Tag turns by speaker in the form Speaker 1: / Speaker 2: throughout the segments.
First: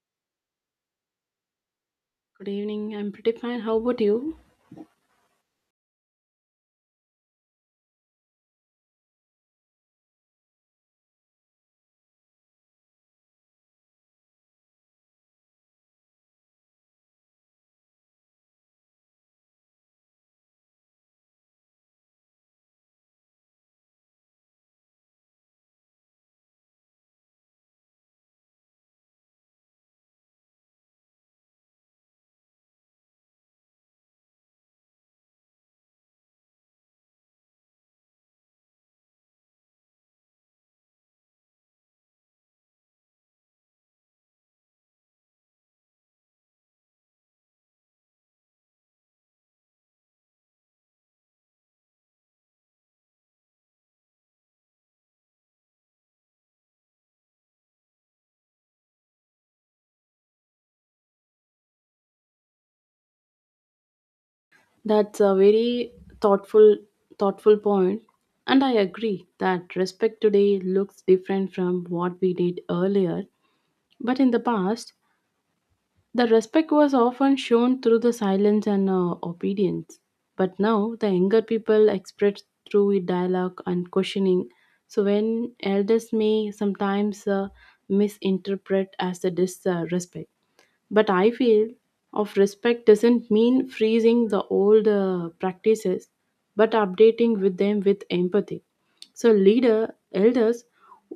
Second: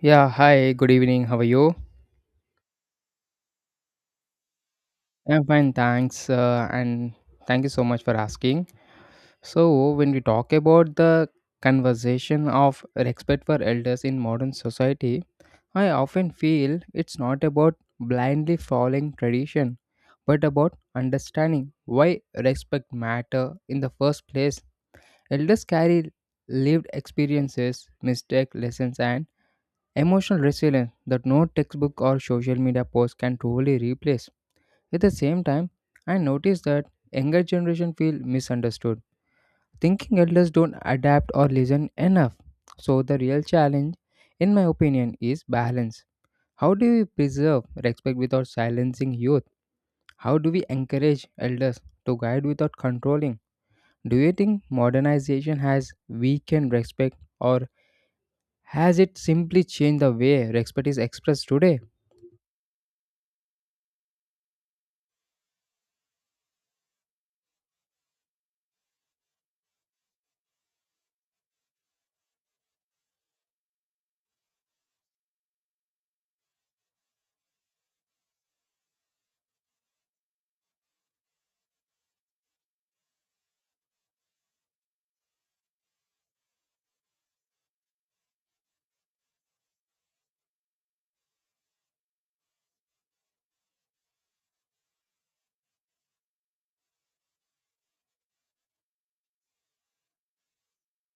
Speaker 1: Yeah, hi, good evening. How are you?
Speaker 2: Good evening. I'm pretty fine. How about you?
Speaker 1: I'm fine, thanks. And thank you so much for asking. So, when we talk about the conversation of respect for elders in modern society, I often feel it's not about blindly following tradition, but about understanding why respect matter in the first place. Elders carry lived experiences, mistake lessons, and emotional resilience that no textbook or social media post can truly replace. At the same time, I notice that younger generation feel misunderstood, thinking elders don't adapt or listen enough. So the real challenge, in my opinion, is balance. How do we preserve respect without silencing youth? How do we encourage elders to guide without controlling? Do you think modernization has weakened respect or has it simply changed the way respect is expressed today?
Speaker 2: That's a very thoughtful, thoughtful point, and I agree that respect today looks different from what we did earlier. But in the past, the respect was often shown through the silence and obedience. But now, the younger people express through dialogue and questioning. So when elders may sometimes misinterpret as a disrespect. But I feel of respect doesn't mean freezing the old practices, but updating with them with empathy. So leader elders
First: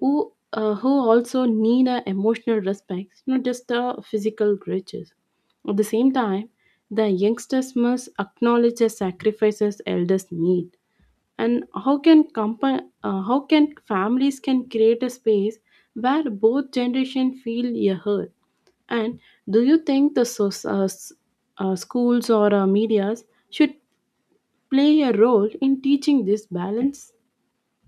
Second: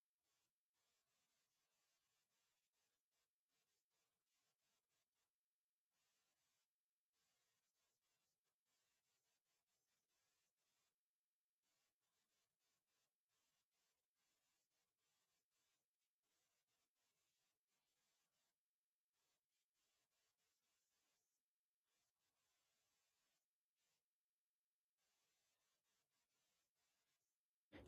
Speaker 2: who also need a emotional respect, not just the physical riches. At the same time, the youngsters must acknowledge the sacrifices elders made and how can how can families can create a space where both generation feel a heard and do you think the schools or medias should play a role in teaching this balance.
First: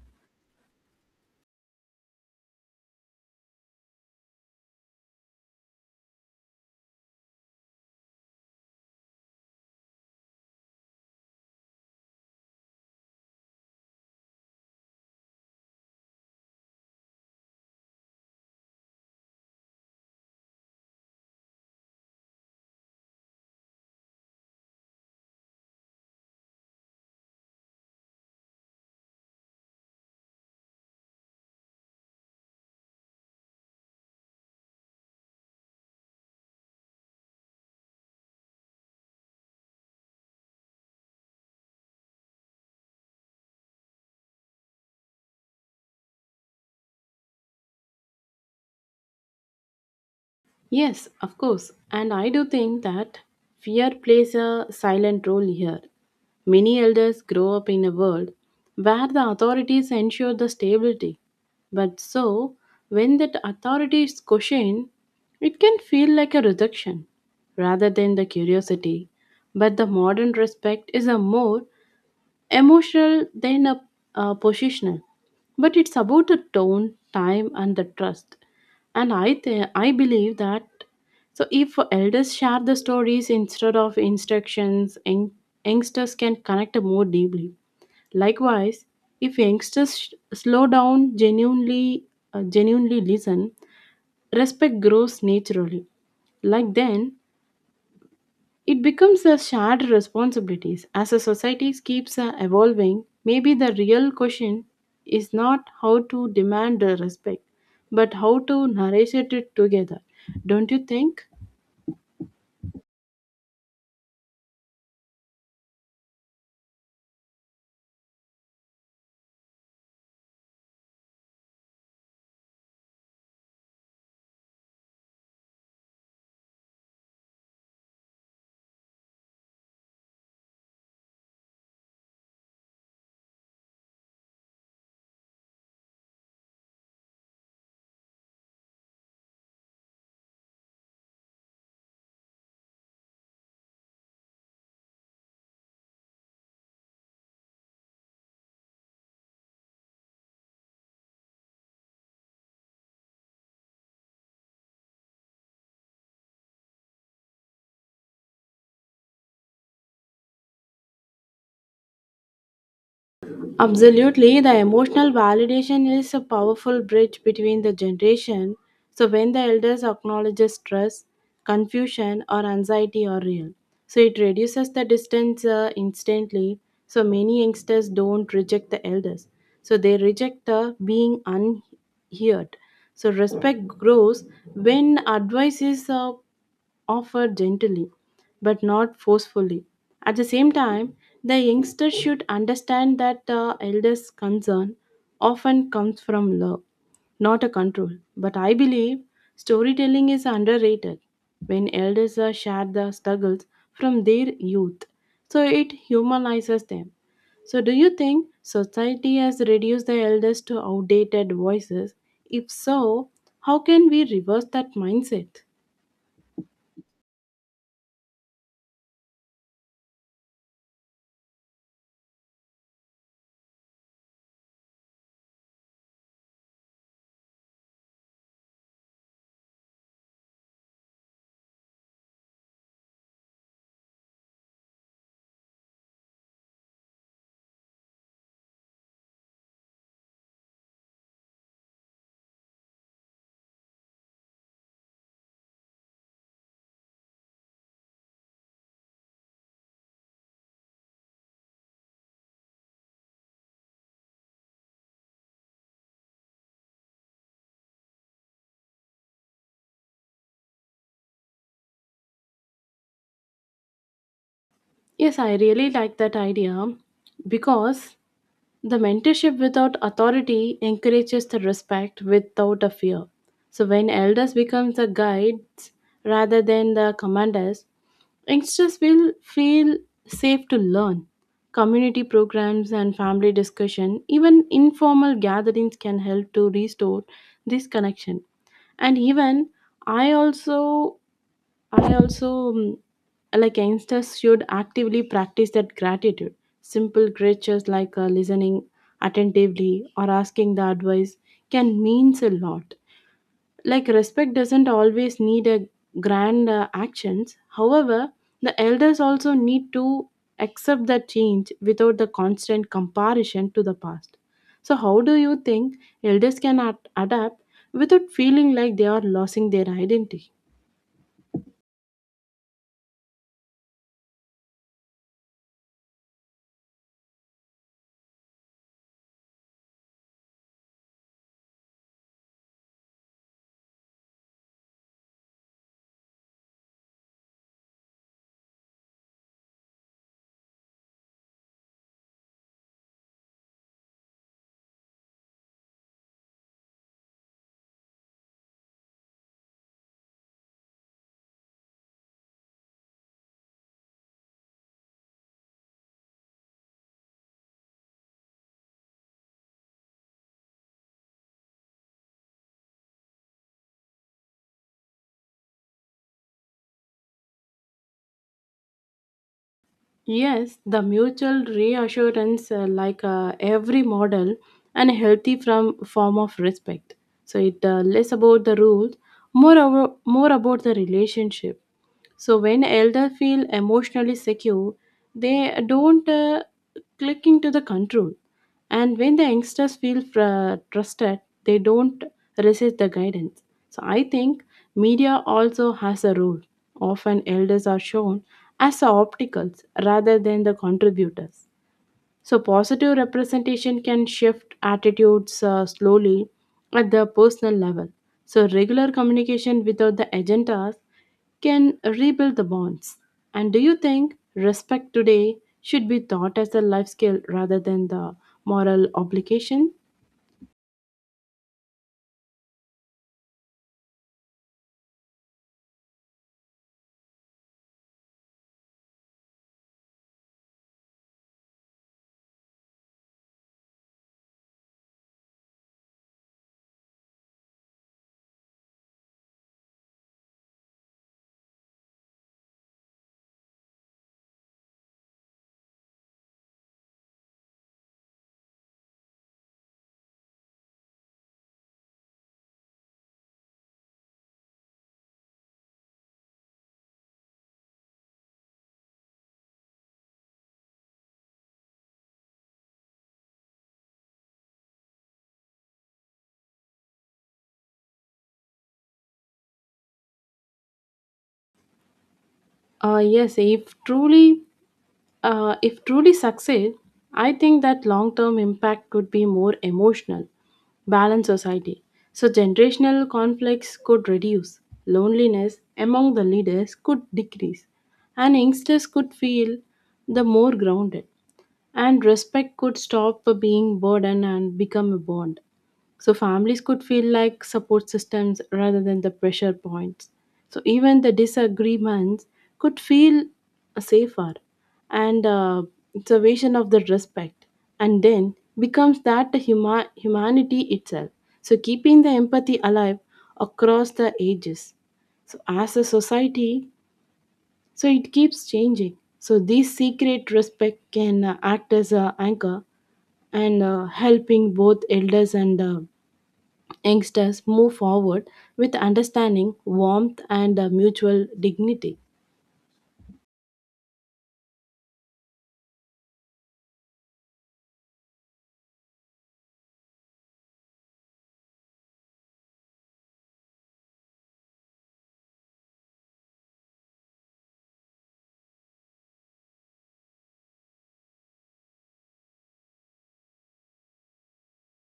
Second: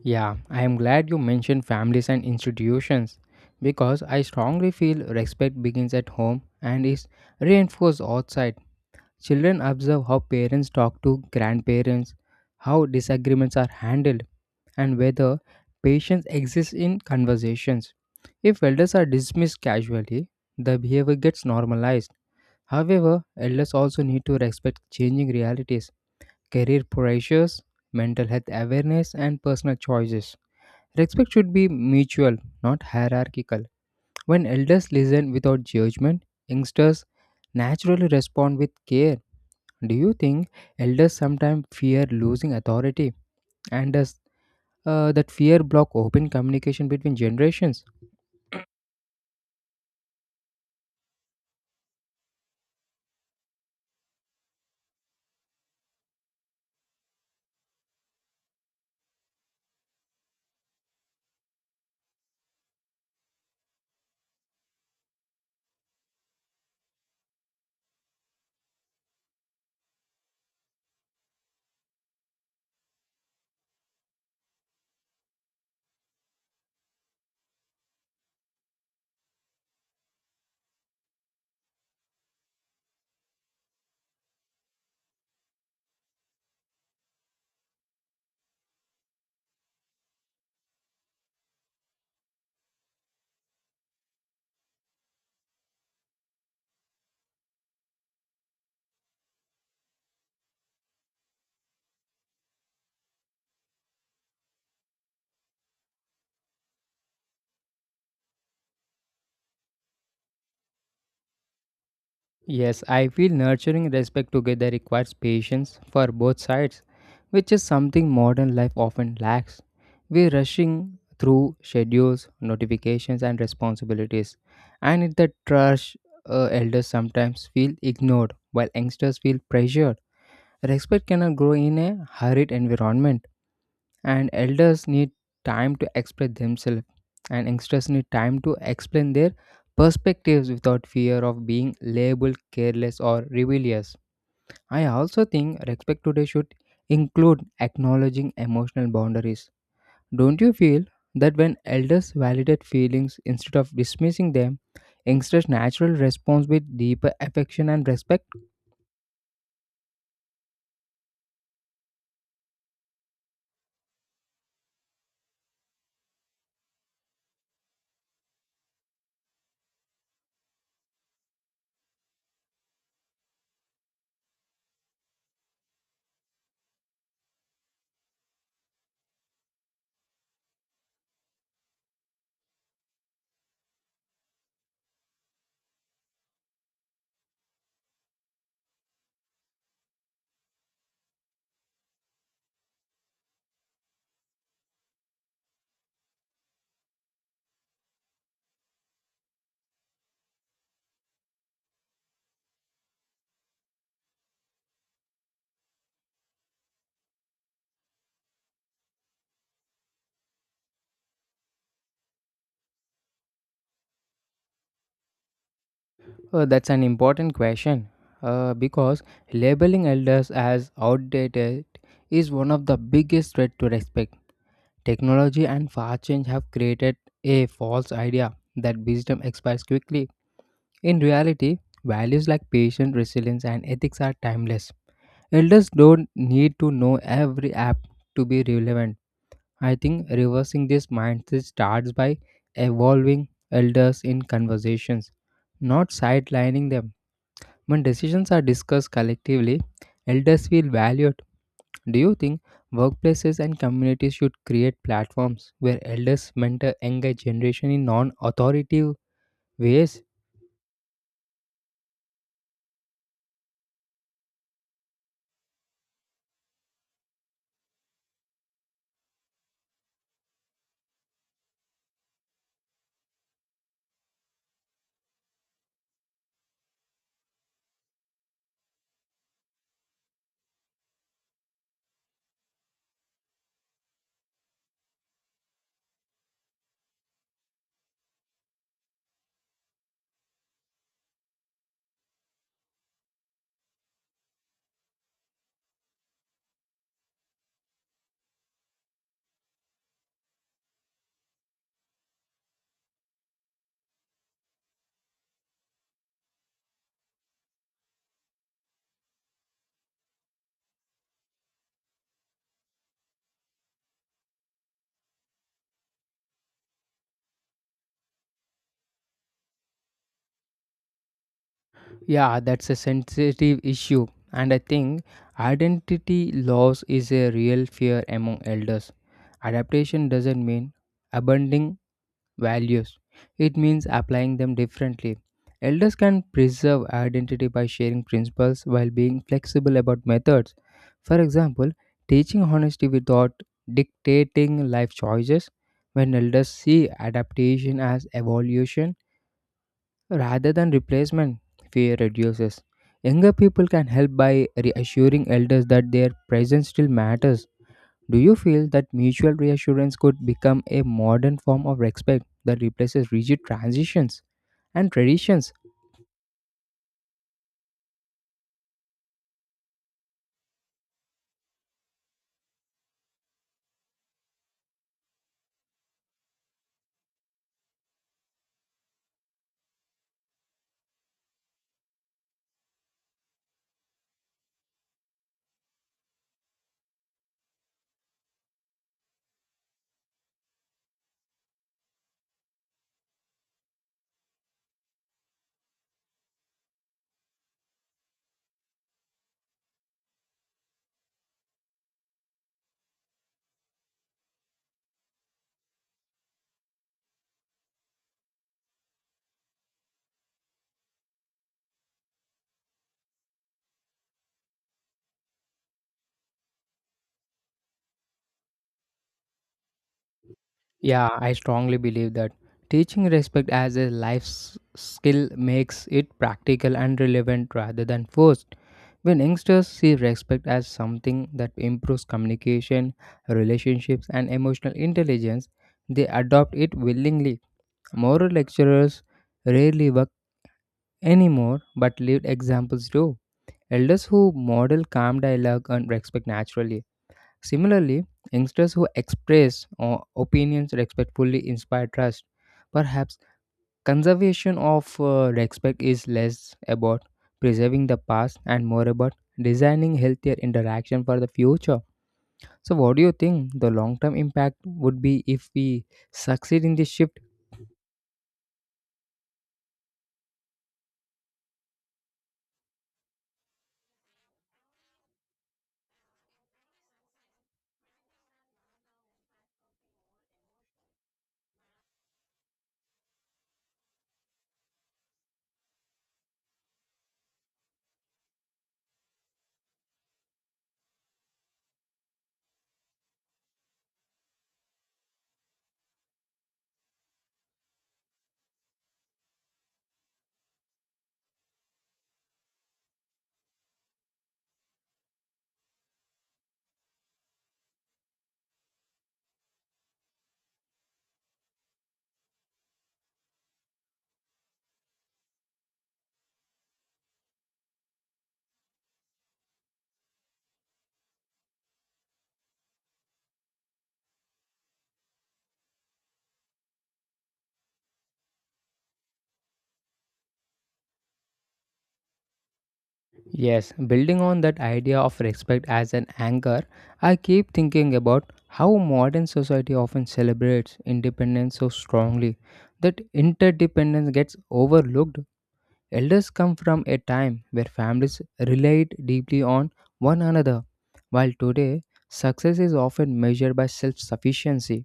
Speaker 1: Yeah, I am glad you mentioned families and institutions because I strongly feel respect begins at home and is reinforced outside. Children observe how parents talk to grandparents, how disagreements are handled, and whether patience exists in conversations. If elders are dismissed casually, the behavior gets normalized. However, elders also need to respect changing realities, career pressures, mental health awareness, and personal choices. Respect should be mutual, not hierarchical. When elders listen without judgment, youngsters naturally respond with care. Do you think elders sometimes fear losing authority and does that fear block open communication between generations?
Speaker 2: Yes, of course. And I do think that fear plays a silent role here. Many elders grow up in a world where the authorities ensure the stability. But so, when that authority is questioned, it can feel like a rejection rather than the curiosity. But the modern respect is a more emotional than a positional, but it's about the tone time and the trust, and I believe that so if elders share the stories instead of instructions youngsters can connect more deeply. Likewise, if slow down genuinely, genuinely listen, respect grows naturally, like then it becomes a shared responsibility. As a society keeps evolving, maybe the real question is not how to demand the respect, but how to nourish it together. Don't you think?
Speaker 1: Yes, I feel nurturing respect together requires patience for both sides, which is something modern life often lacks. We're rushing through schedules, notifications, and responsibilities, and in the rush, elders sometimes feel ignored while youngsters feel pressured. Respect cannot grow in a hurried environment and elders need time to express themselves and youngsters need time to explain their perspectives without fear of being labeled careless or rebellious. I also think respect today should include acknowledging emotional boundaries. Don't you feel that when elders validate feelings instead of dismissing them, youngsters natural response with deeper affection and respect?
Speaker 2: Absolutely, the emotional validation is a powerful bridge between the generation. So when the elders acknowledges stress, confusion, or anxiety are real, so it reduces the distance instantly. So many youngsters don't reject the elders, so they reject the being unheard. So respect grows when advice is offer gently but not forcefully. At the same time, the youngster should understand that the elder's concern often comes from love, not a control. But I believe storytelling is underrated when elders are share the struggles from their youth. So it humanizes them. So do you think society has reduced the elders to outdated voices? If so, how can we reverse that mindset?
Speaker 1: That's an important question because labeling elders as outdated is one of the biggest threats to respect. Technology and fast change have created a false idea that wisdom expires quickly. In reality, values like patience, resilience, and ethics are timeless. Elders don't need to know every app to be relevant. I think reversing this mindset starts by evolving elders in conversations, not sidelining them. When decisions are discussed collectively, elders feel valued. Do you think workplaces and communities should create platforms where elders mentor younger generation in non-authoritative ways?
Speaker 2: Yes, I really like that idea because the mentorship without authority encourages the respect without a fear. So when elders become the guides rather than the commanders, youngsters will feel safe to learn. Community programs and family discussion, even informal gatherings can help to restore this connection. And even I also I also like youngsters should actively practice that gratitude. Simple gestures like listening attentively or asking the advice can means a lot, like respect doesn't always need a grand actions. However, the elders also need to accept the change without the constant comparison to the past. So how do you think elders can adapt without feeling like they are losing their identity?
Speaker 1: Yeah, that's a sensitive issue, and I think identity loss is a real fear among elders. Adaptation doesn't mean abandoning values. It means applying them differently. Elders can preserve identity by sharing principles while being flexible about methods. For example, teaching honesty without dictating life choices. When elders see adaptation as evolution rather than replacement, fear reduces. Younger people can help by reassuring elders that their presence still matters. Do you feel that mutual reassurance could become a modern form of respect that replaces rigid transitions and traditions?
Speaker 2: Yes, the mutual reassurance, like every model, and a healthy from form of respect. So it less about the rules, more about the relationship. So when elder feel emotionally secure, they don't click into the control. And when the youngsters feel trusted, they don't resist the guidance. So I think media also has a role. Often elders are shown as the obstacles rather than the contributors. So, positive representation can shift attitudes slowly at the personal level. So, regular communication without the agendas can rebuild the bonds. And do you think respect today should be taught as a life skill rather than the moral obligation?
Speaker 1: Yeah, I strongly, believe that teaching respect as a skill makes it practical and relevant rather than forced. When youngsters see respect as something that improves communication, relationships, and emotional intelligence, they adopt it willingly. Moral lecturers rarely work anymore, but lived examples do. Elders who model calm dialogue and respect naturally. Similarly, youngsters who express opinions respectfully inspire trust. Perhaps conservation of respect is less about preserving the past and more about designing healthier interaction for the future. So, what do you think the long term impact would be if we succeed in this shift?
Speaker 2: Uh, yes, if truly if truly succeed, I think that long term impact could be more emotional, balanced society. So, generational conflicts could reduce, loneliness among the leaders could decrease, and youngsters could feel the more grounded, and respect could stop being burden and become a bond. So families could feel like support systems rather than the pressure points. So even the disagreements could feel safer, and it's a vision of the respect and then becomes that humanity itself. So keeping the empathy alive across the ages, so as a society, so it keeps changing. So this secret respect can act as a anchor and helping both elders and youngsters move forward with understanding, warmth, and mutual dignity.
Speaker 1: Yes, building on that idea of respect as an anchor, I keep thinking about how modern society often celebrates independence so strongly that interdependence gets overlooked. Elders come from a time where families relied deeply on one another, while today success is often measured by self sufficiency.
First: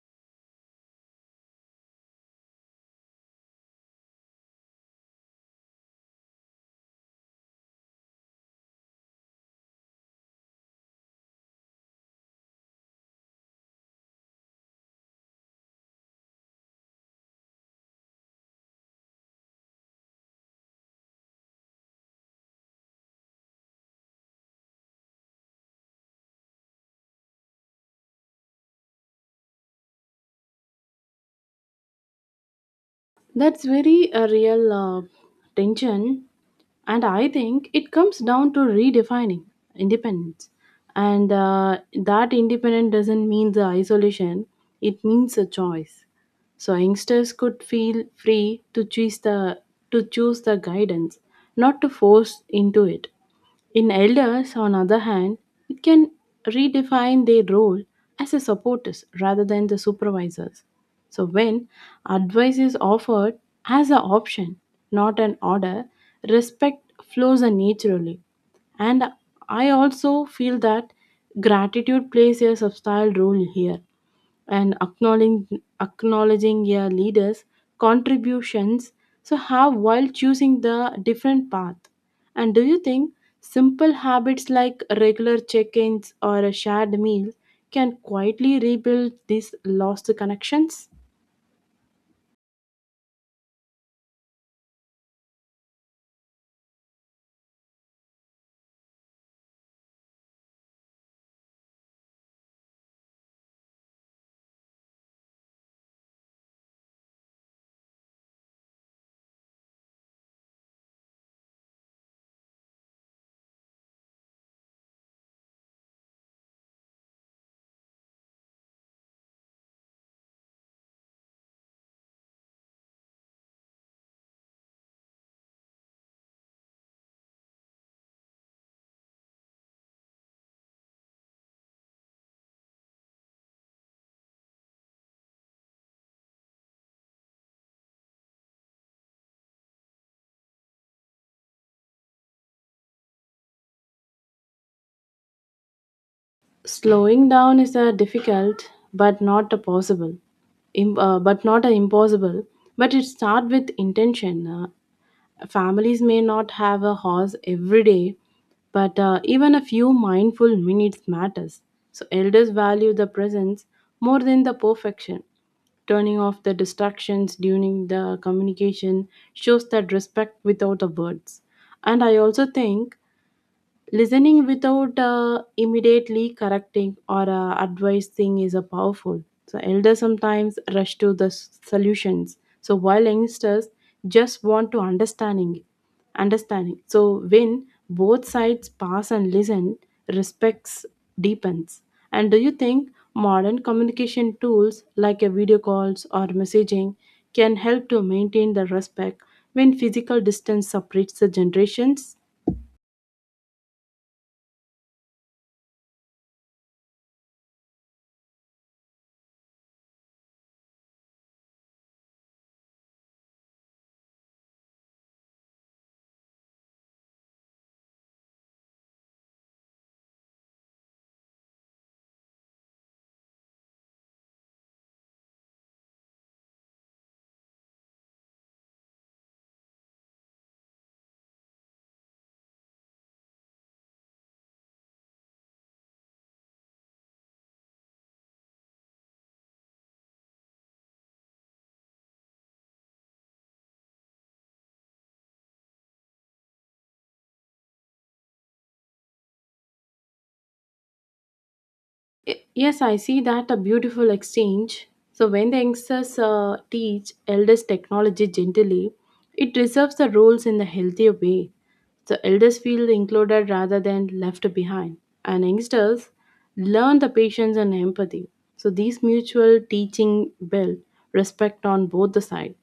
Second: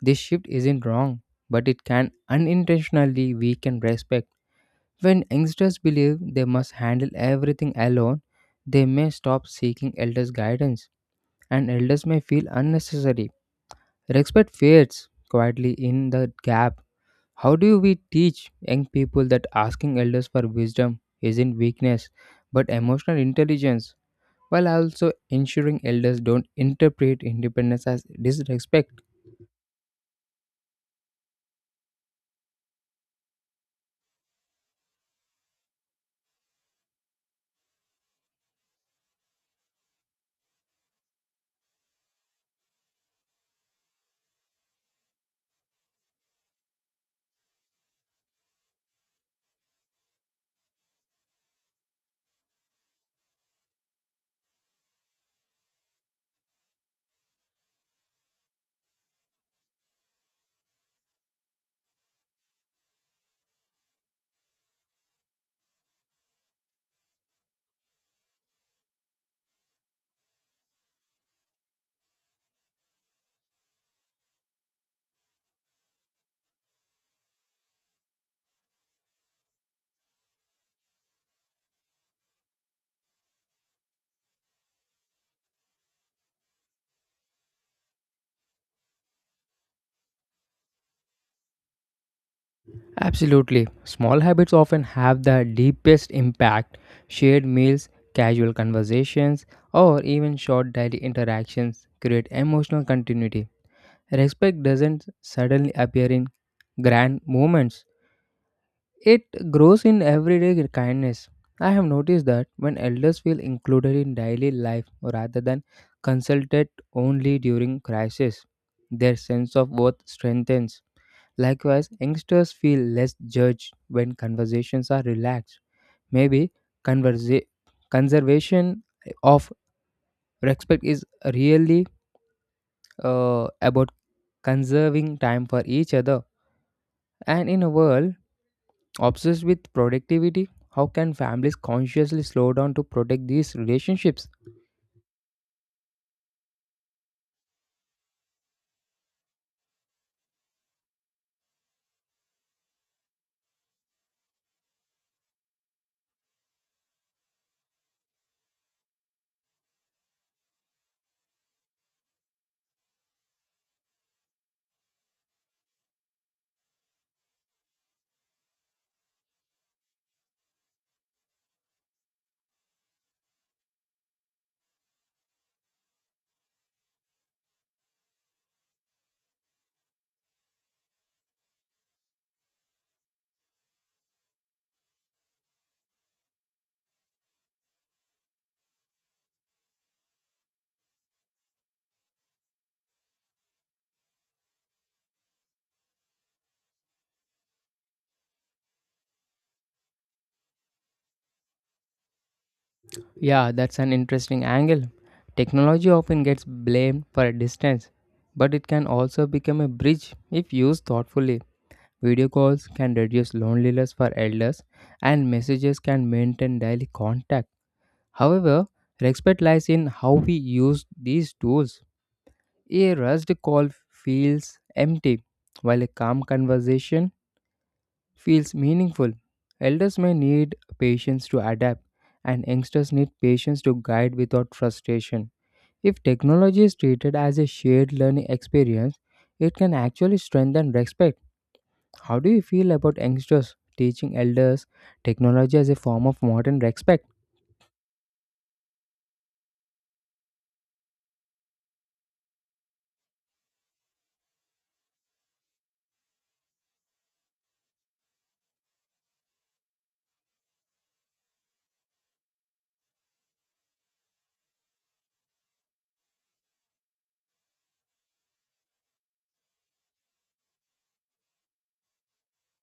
Speaker 1: This shift isn't wrong, but it can unintentionally weaken respect when youngsters believe they must handle everything alone, they may stop seeking elders' guidance, and elders may feel unnecessary. Respect fades quietly in the gap. How do we teach young people that asking elders for wisdom isn't weakness but emotional intelligence, while also ensuring elders don't interpret independence as disrespect?
Speaker 2: That's very a real tension, and I think it comes down to redefining independence. And that independence doesn't mean the isolation; it means a choice. So youngsters could feel free to choose the guidance, not to force into it. In elders on other hand, it can redefine their role as a supporters rather than the supervisors. So when advice is offered as an option, not an order, respect flows naturally. And I also feel that gratitude plays a substantial role here, and acknowledging your leaders contributions. So how while choosing the different path. And do you think simple habits like regular check-ins or a shared meal can quietly rebuild these lost connections?
Speaker 1: Absolutely. Small habits often have the deepest impact. Shared meals, casual conversations, or even short daily interactions create emotional continuity. Respect doesn't suddenly appear in grand moments. It grows in everyday kindness. I have noticed that when elders feel included in daily life rather than consulted only during crisis, their sense of worth strengthens. Likewise, youngsters feel less judged when conversations are relaxed. Maybe conversa- conservation of respect is really about conserving time for each other. And in a world obsessed with productivity, how can families consciously slow down to protect these relationships?
Speaker 2: Slowing down is a difficult, but not a possible, but not a impossible. But it start with intention. Families may not have a horse every day, but even a few mindful minutes matters. So elders value the presence more than the perfection. Turning off the distractions during the communication shows that respect without the words. And I also think listening without immediately correcting or advising is a powerful. So elders sometimes rush to the solutions. So while youngsters just want to understanding. So when both sides pass and listen, respects deepens. And do you think modern communication tools like a video calls or messaging can help to maintain the respect when physical distance separates the generations?
Speaker 1: Yeah, that's an interesting angle. Technology often gets blamed for a distance, but it can also become a bridge if used thoughtfully. Video calls can reduce loneliness for elders, and messages can maintain daily contact. However, respect lies in how we use these tools. A rushed call feels empty, while a calm conversation feels meaningful. Elders may need patience to adapt, and youngsters need patience to guide without frustration. If technology is treated as a shared learning experience, it can actually strengthen respect. How do you feel about youngsters teaching elders technology as a form of modern respect?
Speaker 2: Yes, I see that a beautiful exchange. So when the youngsters teach elders technology gently, it reserves the roles in the healthier way. The elders feel included rather than left behind, and youngsters learn the patience and empathy. So these mutual teaching build respect on both the sides,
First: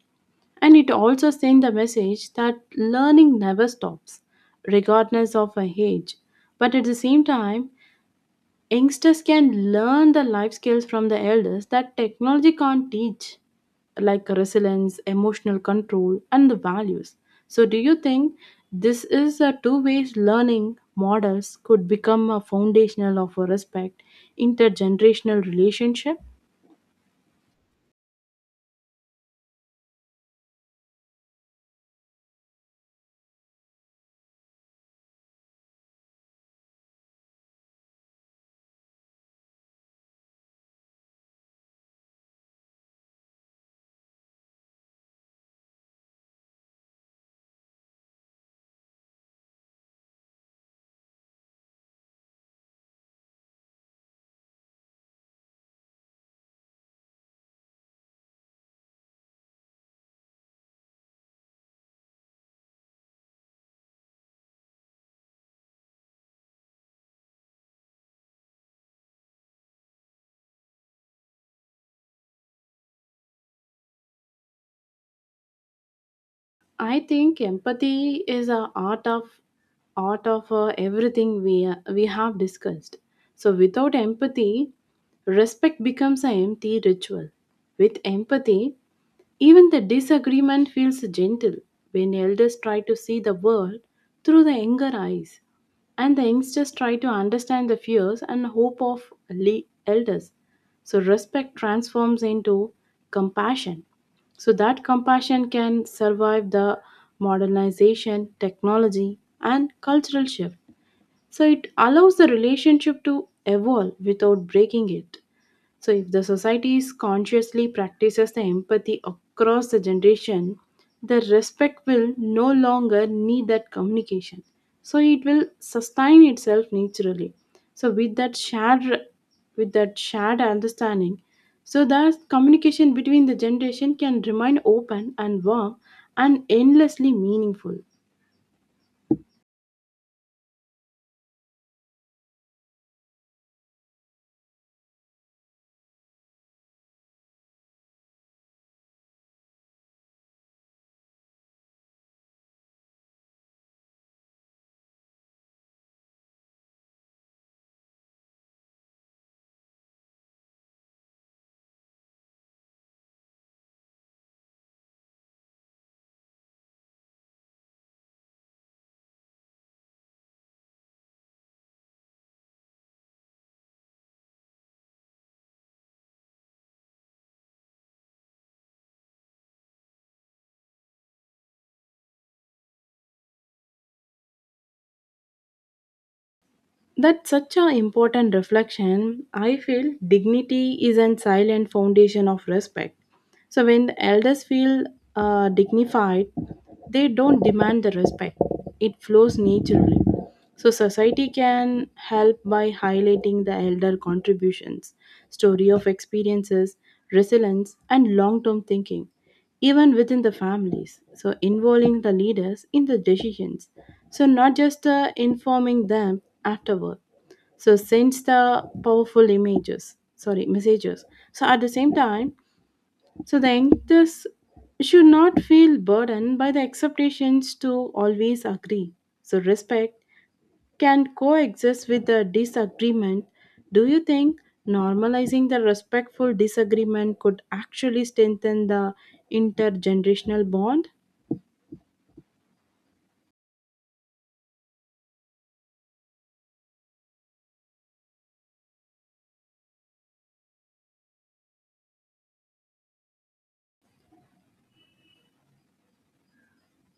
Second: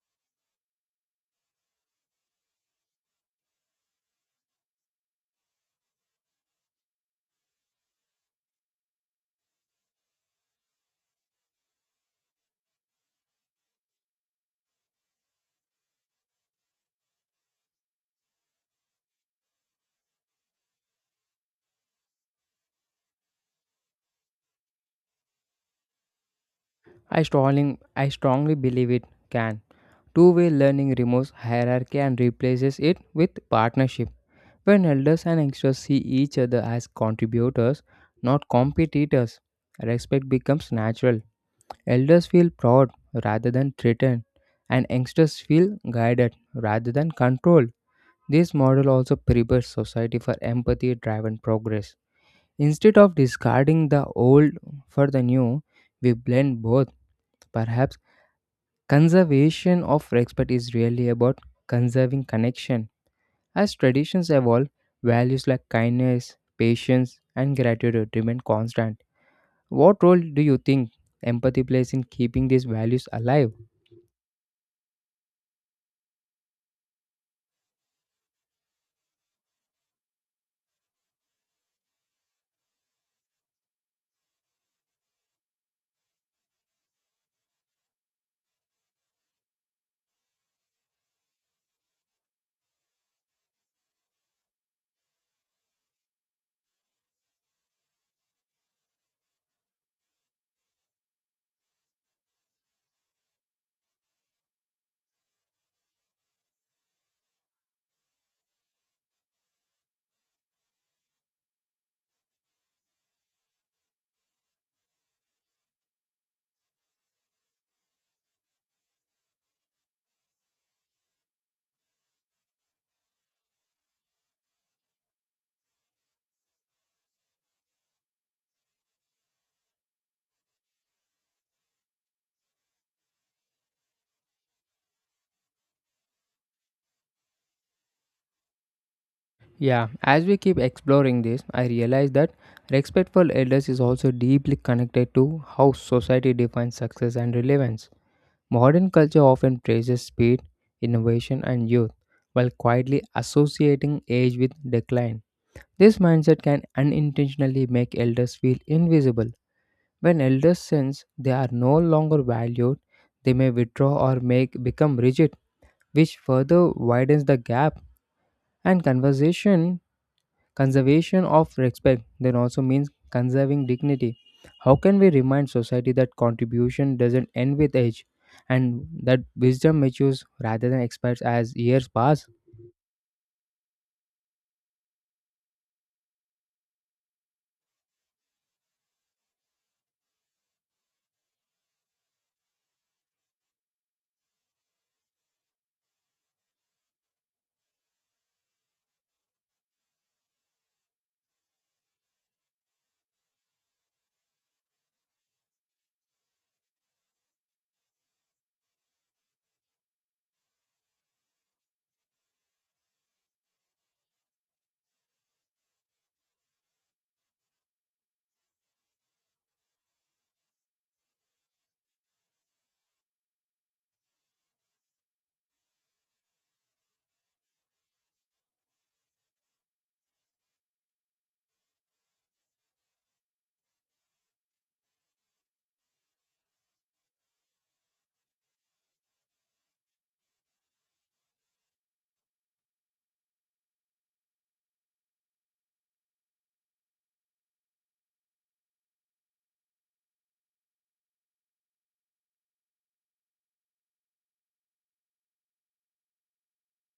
Speaker 2: and it also sends the message that learning never stops, regardless of our age. But at the same time, youngsters can learn the life skills from the elders that technology can't teach, like resilience emotional control and the values. So do you think this is a two-way learning models could become a foundational of a respect intergenerational relationship?
Speaker 1: I strongly believe it can. Two-way learning removes hierarchy and replaces it with partnership. When elders and youngsters see each other as contributors, not competitors, respect becomes natural. Elders feel proud rather than threatened, and youngsters feel guided rather than controlled. This model also prepares society for empathy driven progress. Instead of discarding the old for the new, we blend both. Perhaps conservation of respect is really about conserving connection. As traditions evolve, values like kindness, patience, and gratitude remain constant. What role do you think empathy plays in keeping these values alive?
Speaker 2: I think empathy is a art of everything we have discussed. So without empathy, respect becomes an empty ritual. With empathy, even the disagreement feels gentle when elders try to see the world through the younger eyes, and the youngsters try to understand the fears and hope of elders. So, respect transforms into compassion. So, that compassion can survive the modernization, technology, and cultural shift. So, it allows the relationship to evolve without breaking it. So, if the society is consciously practices the empathy across the generation, the respect will no longer need that communication. So, it will sustain itself naturally. So, with that shared understanding, so that communication between the generation can remain open and warm and endlessly meaningful.
Speaker 1: Yeah, as we keep exploring this, I realize that respect for elders is also deeply connected to how society defines success and relevance. Modern culture often praises speed, innovation, and youth, while quietly associating age with decline. This mindset can unintentionally make elders feel invisible. When elders sense they are no longer valued, they may withdraw or make become rigid, which further widens the gap. And conservation of respect then also means conserving dignity. How can we remind society that contribution doesn't end with age and that wisdom matures rather than expires as years pass?
Speaker 2: That's such an important reflection. I feel dignity is a silent foundation of respect. So when the elders feel dignified, they don't demand the respect. It flows naturally. So society can help by highlighting the elder contributions, story of experiences, resilience, and long-term thinking even within the families. So, involving the leaders in the decisions. So, not just informing them afterward. So, sends the powerful images, sorry, messages. So, at the same time, so the youngsters should not feel burdened by the expectations to always agree. So, respect can coexist with the disagreement. Do you think normalizing the respectful disagreement could actually strengthen the intergenerational bond?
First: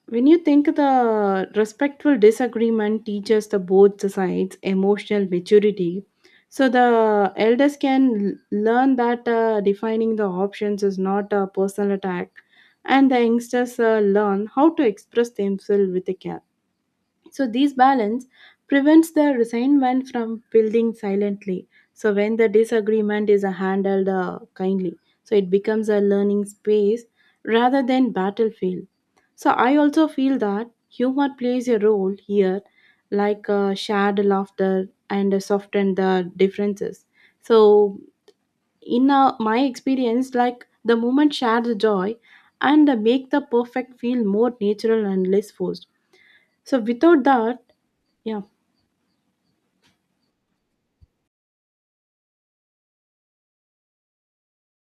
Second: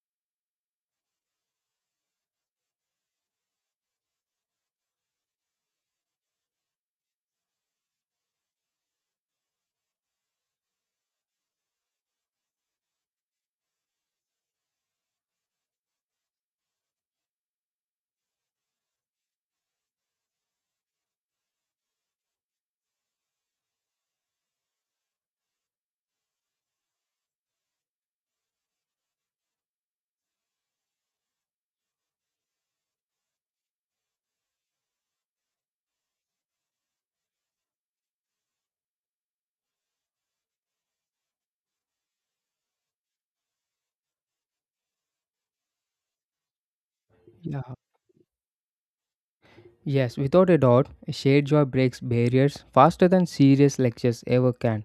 Speaker 2: When you think the respectful disagreement teaches the both the sides emotional maturity, so the elders can learn that defining the options is not a personal attack, and the youngsters learn how to express themselves with a care. So this balance prevents the resentment from building silently. So when the disagreement is handled kindly, so it becomes a learning space rather than battlefield. So I also feel that humor plays a role here, like shared laughter and soften the differences. So in my experience, like the moment shared joy and make the perfect feel more natural and less forced. So without
Speaker 1: Yeah.
Speaker 2: that, yeah,
Speaker 1: Yes, without a doubt, shared joy breaks barriers faster than serious lectures ever can.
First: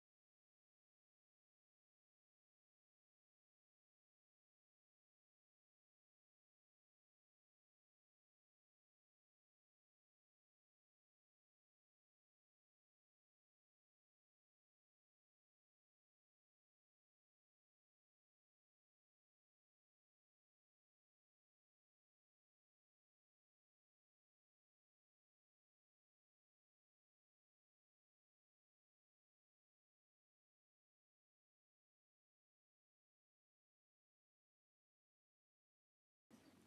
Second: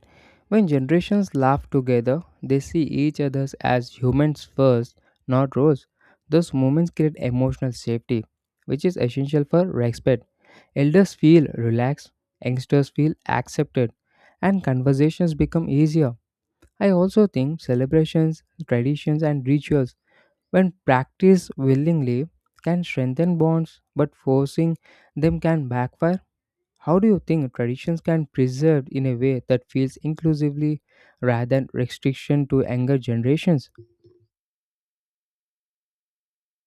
Speaker 1: When generations laugh together, they see each other as humans first, not roles. Those moments create emotional safety, which is essential for respect. Elders feel relaxed, youngsters feel accepted, and conversations become easier. I also think celebrations, traditions, and rituals when practiced willingly can strengthen bonds, but forcing them can backfire. How do you think traditions can preserved in a way that feels inclusively rather than restriction to younger generations?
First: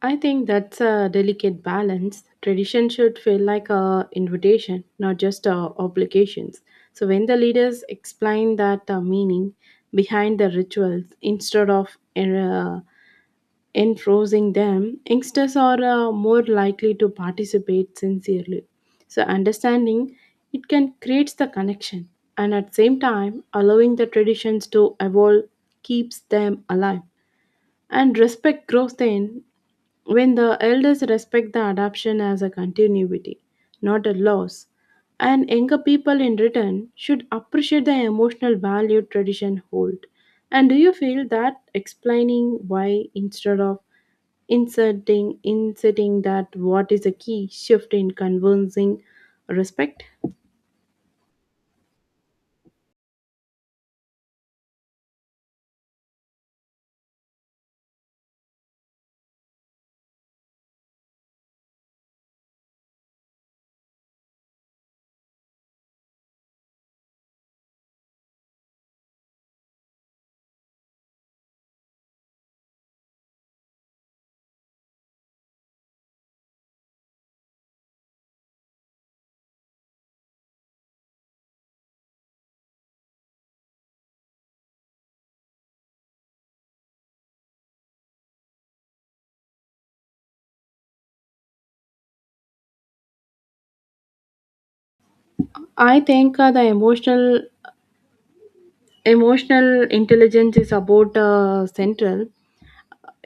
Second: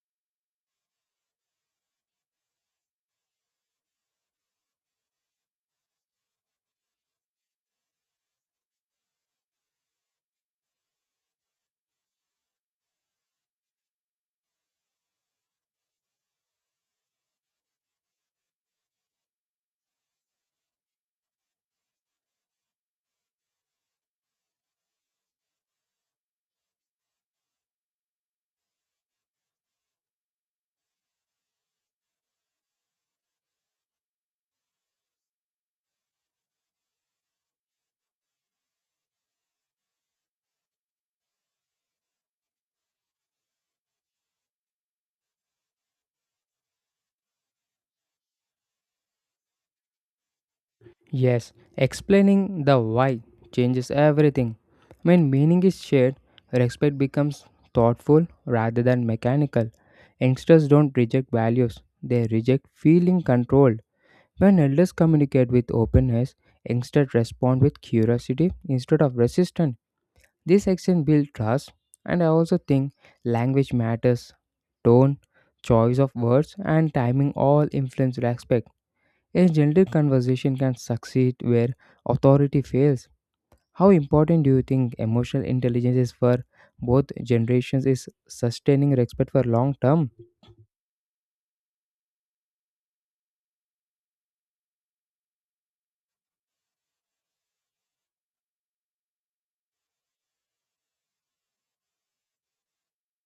Speaker 2: I think that's a delicate balance. Tradition should feel like a invitation, not just obligations. So when the leaders explain that meaning behind the rituals instead of uh, enforcing them, youngsters are more likely to participate sincerely. So understanding it can create the connection and at the same time allowing the traditions to evolve keeps them alive. And respect grows then when the elders respect the adoption as a continuity, not a loss. And younger people in return should appreciate the emotional value tradition hold. And do you feel that explaining why instead of inserting that what is a key shift in convincing respect?
Speaker 1: Yes, explaining the why changes everything. When meaning is shared, respect becomes thoughtful rather than mechanical. Youngsters don't reject values, they reject feeling controlled. When elders communicate with openness, youngsters respond with curiosity instead of resistance. This action builds trust, and I also think language matters. Tone, choice of words, and timing all influence respect. A gentle conversation can succeed where authority fails. How important do you think emotional intelligence is for both generations is sustaining respect for long term?
Speaker 2: I think the emotional intelligence is about central.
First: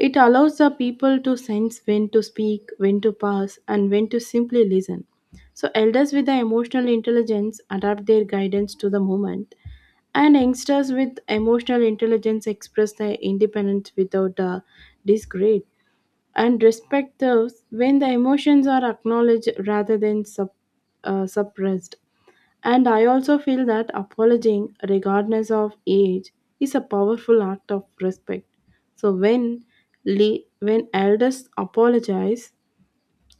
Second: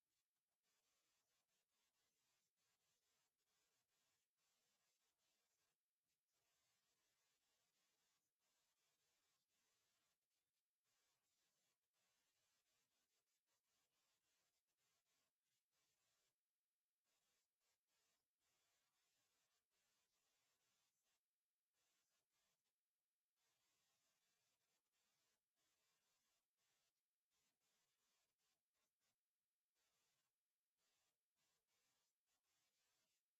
Speaker 2: It allows the people to sense when to speak, when to pass, and when to simply listen. So, elders with the emotional intelligence adapt their guidance to the moment, and youngsters with emotional intelligence express their independence without discredit and respect those when the emotions are acknowledged rather than suppressed. And I also feel that apologizing, regardless of age, is a powerful act of respect. So when elders apologize,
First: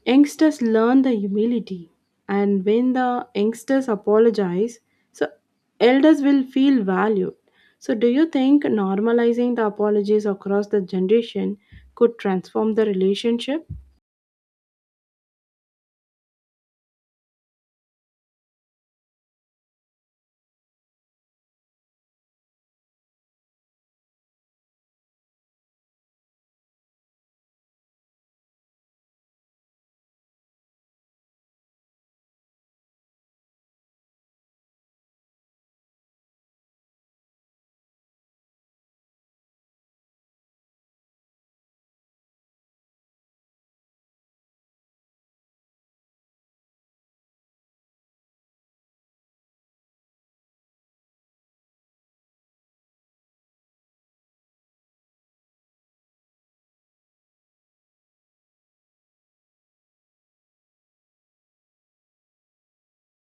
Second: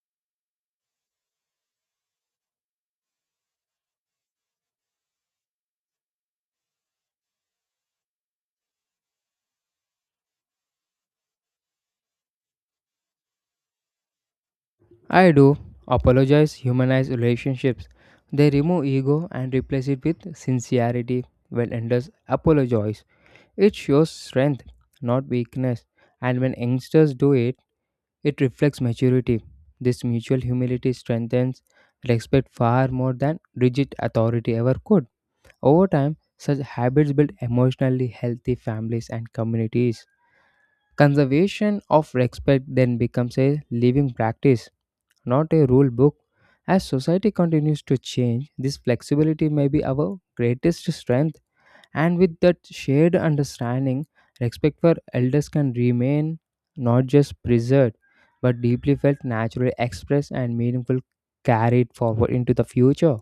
Speaker 2: youngsters learn the humility, and when the youngsters apologize, so elders will feel valued. So do you think normalizing the apologies across the generation could transform the relationship?
Speaker 1: I do. Apologize humanize relationships. They remove ego and replace it with sincerity. When elders apologize, it shows strength, not weakness. And when youngsters do it, it reflects maturity. This mutual humility strengthens respect far more than rigid authority ever could. Over time, such habits build emotionally healthy families and communities. Conservation of respect then becomes a living practice not a rule book. As society continues to change, this flexibility may be our greatest strength, and with that shared understanding, respect for elders can remain not just preserved but deeply felt, naturally expressed, and meaningful carried forward into the future.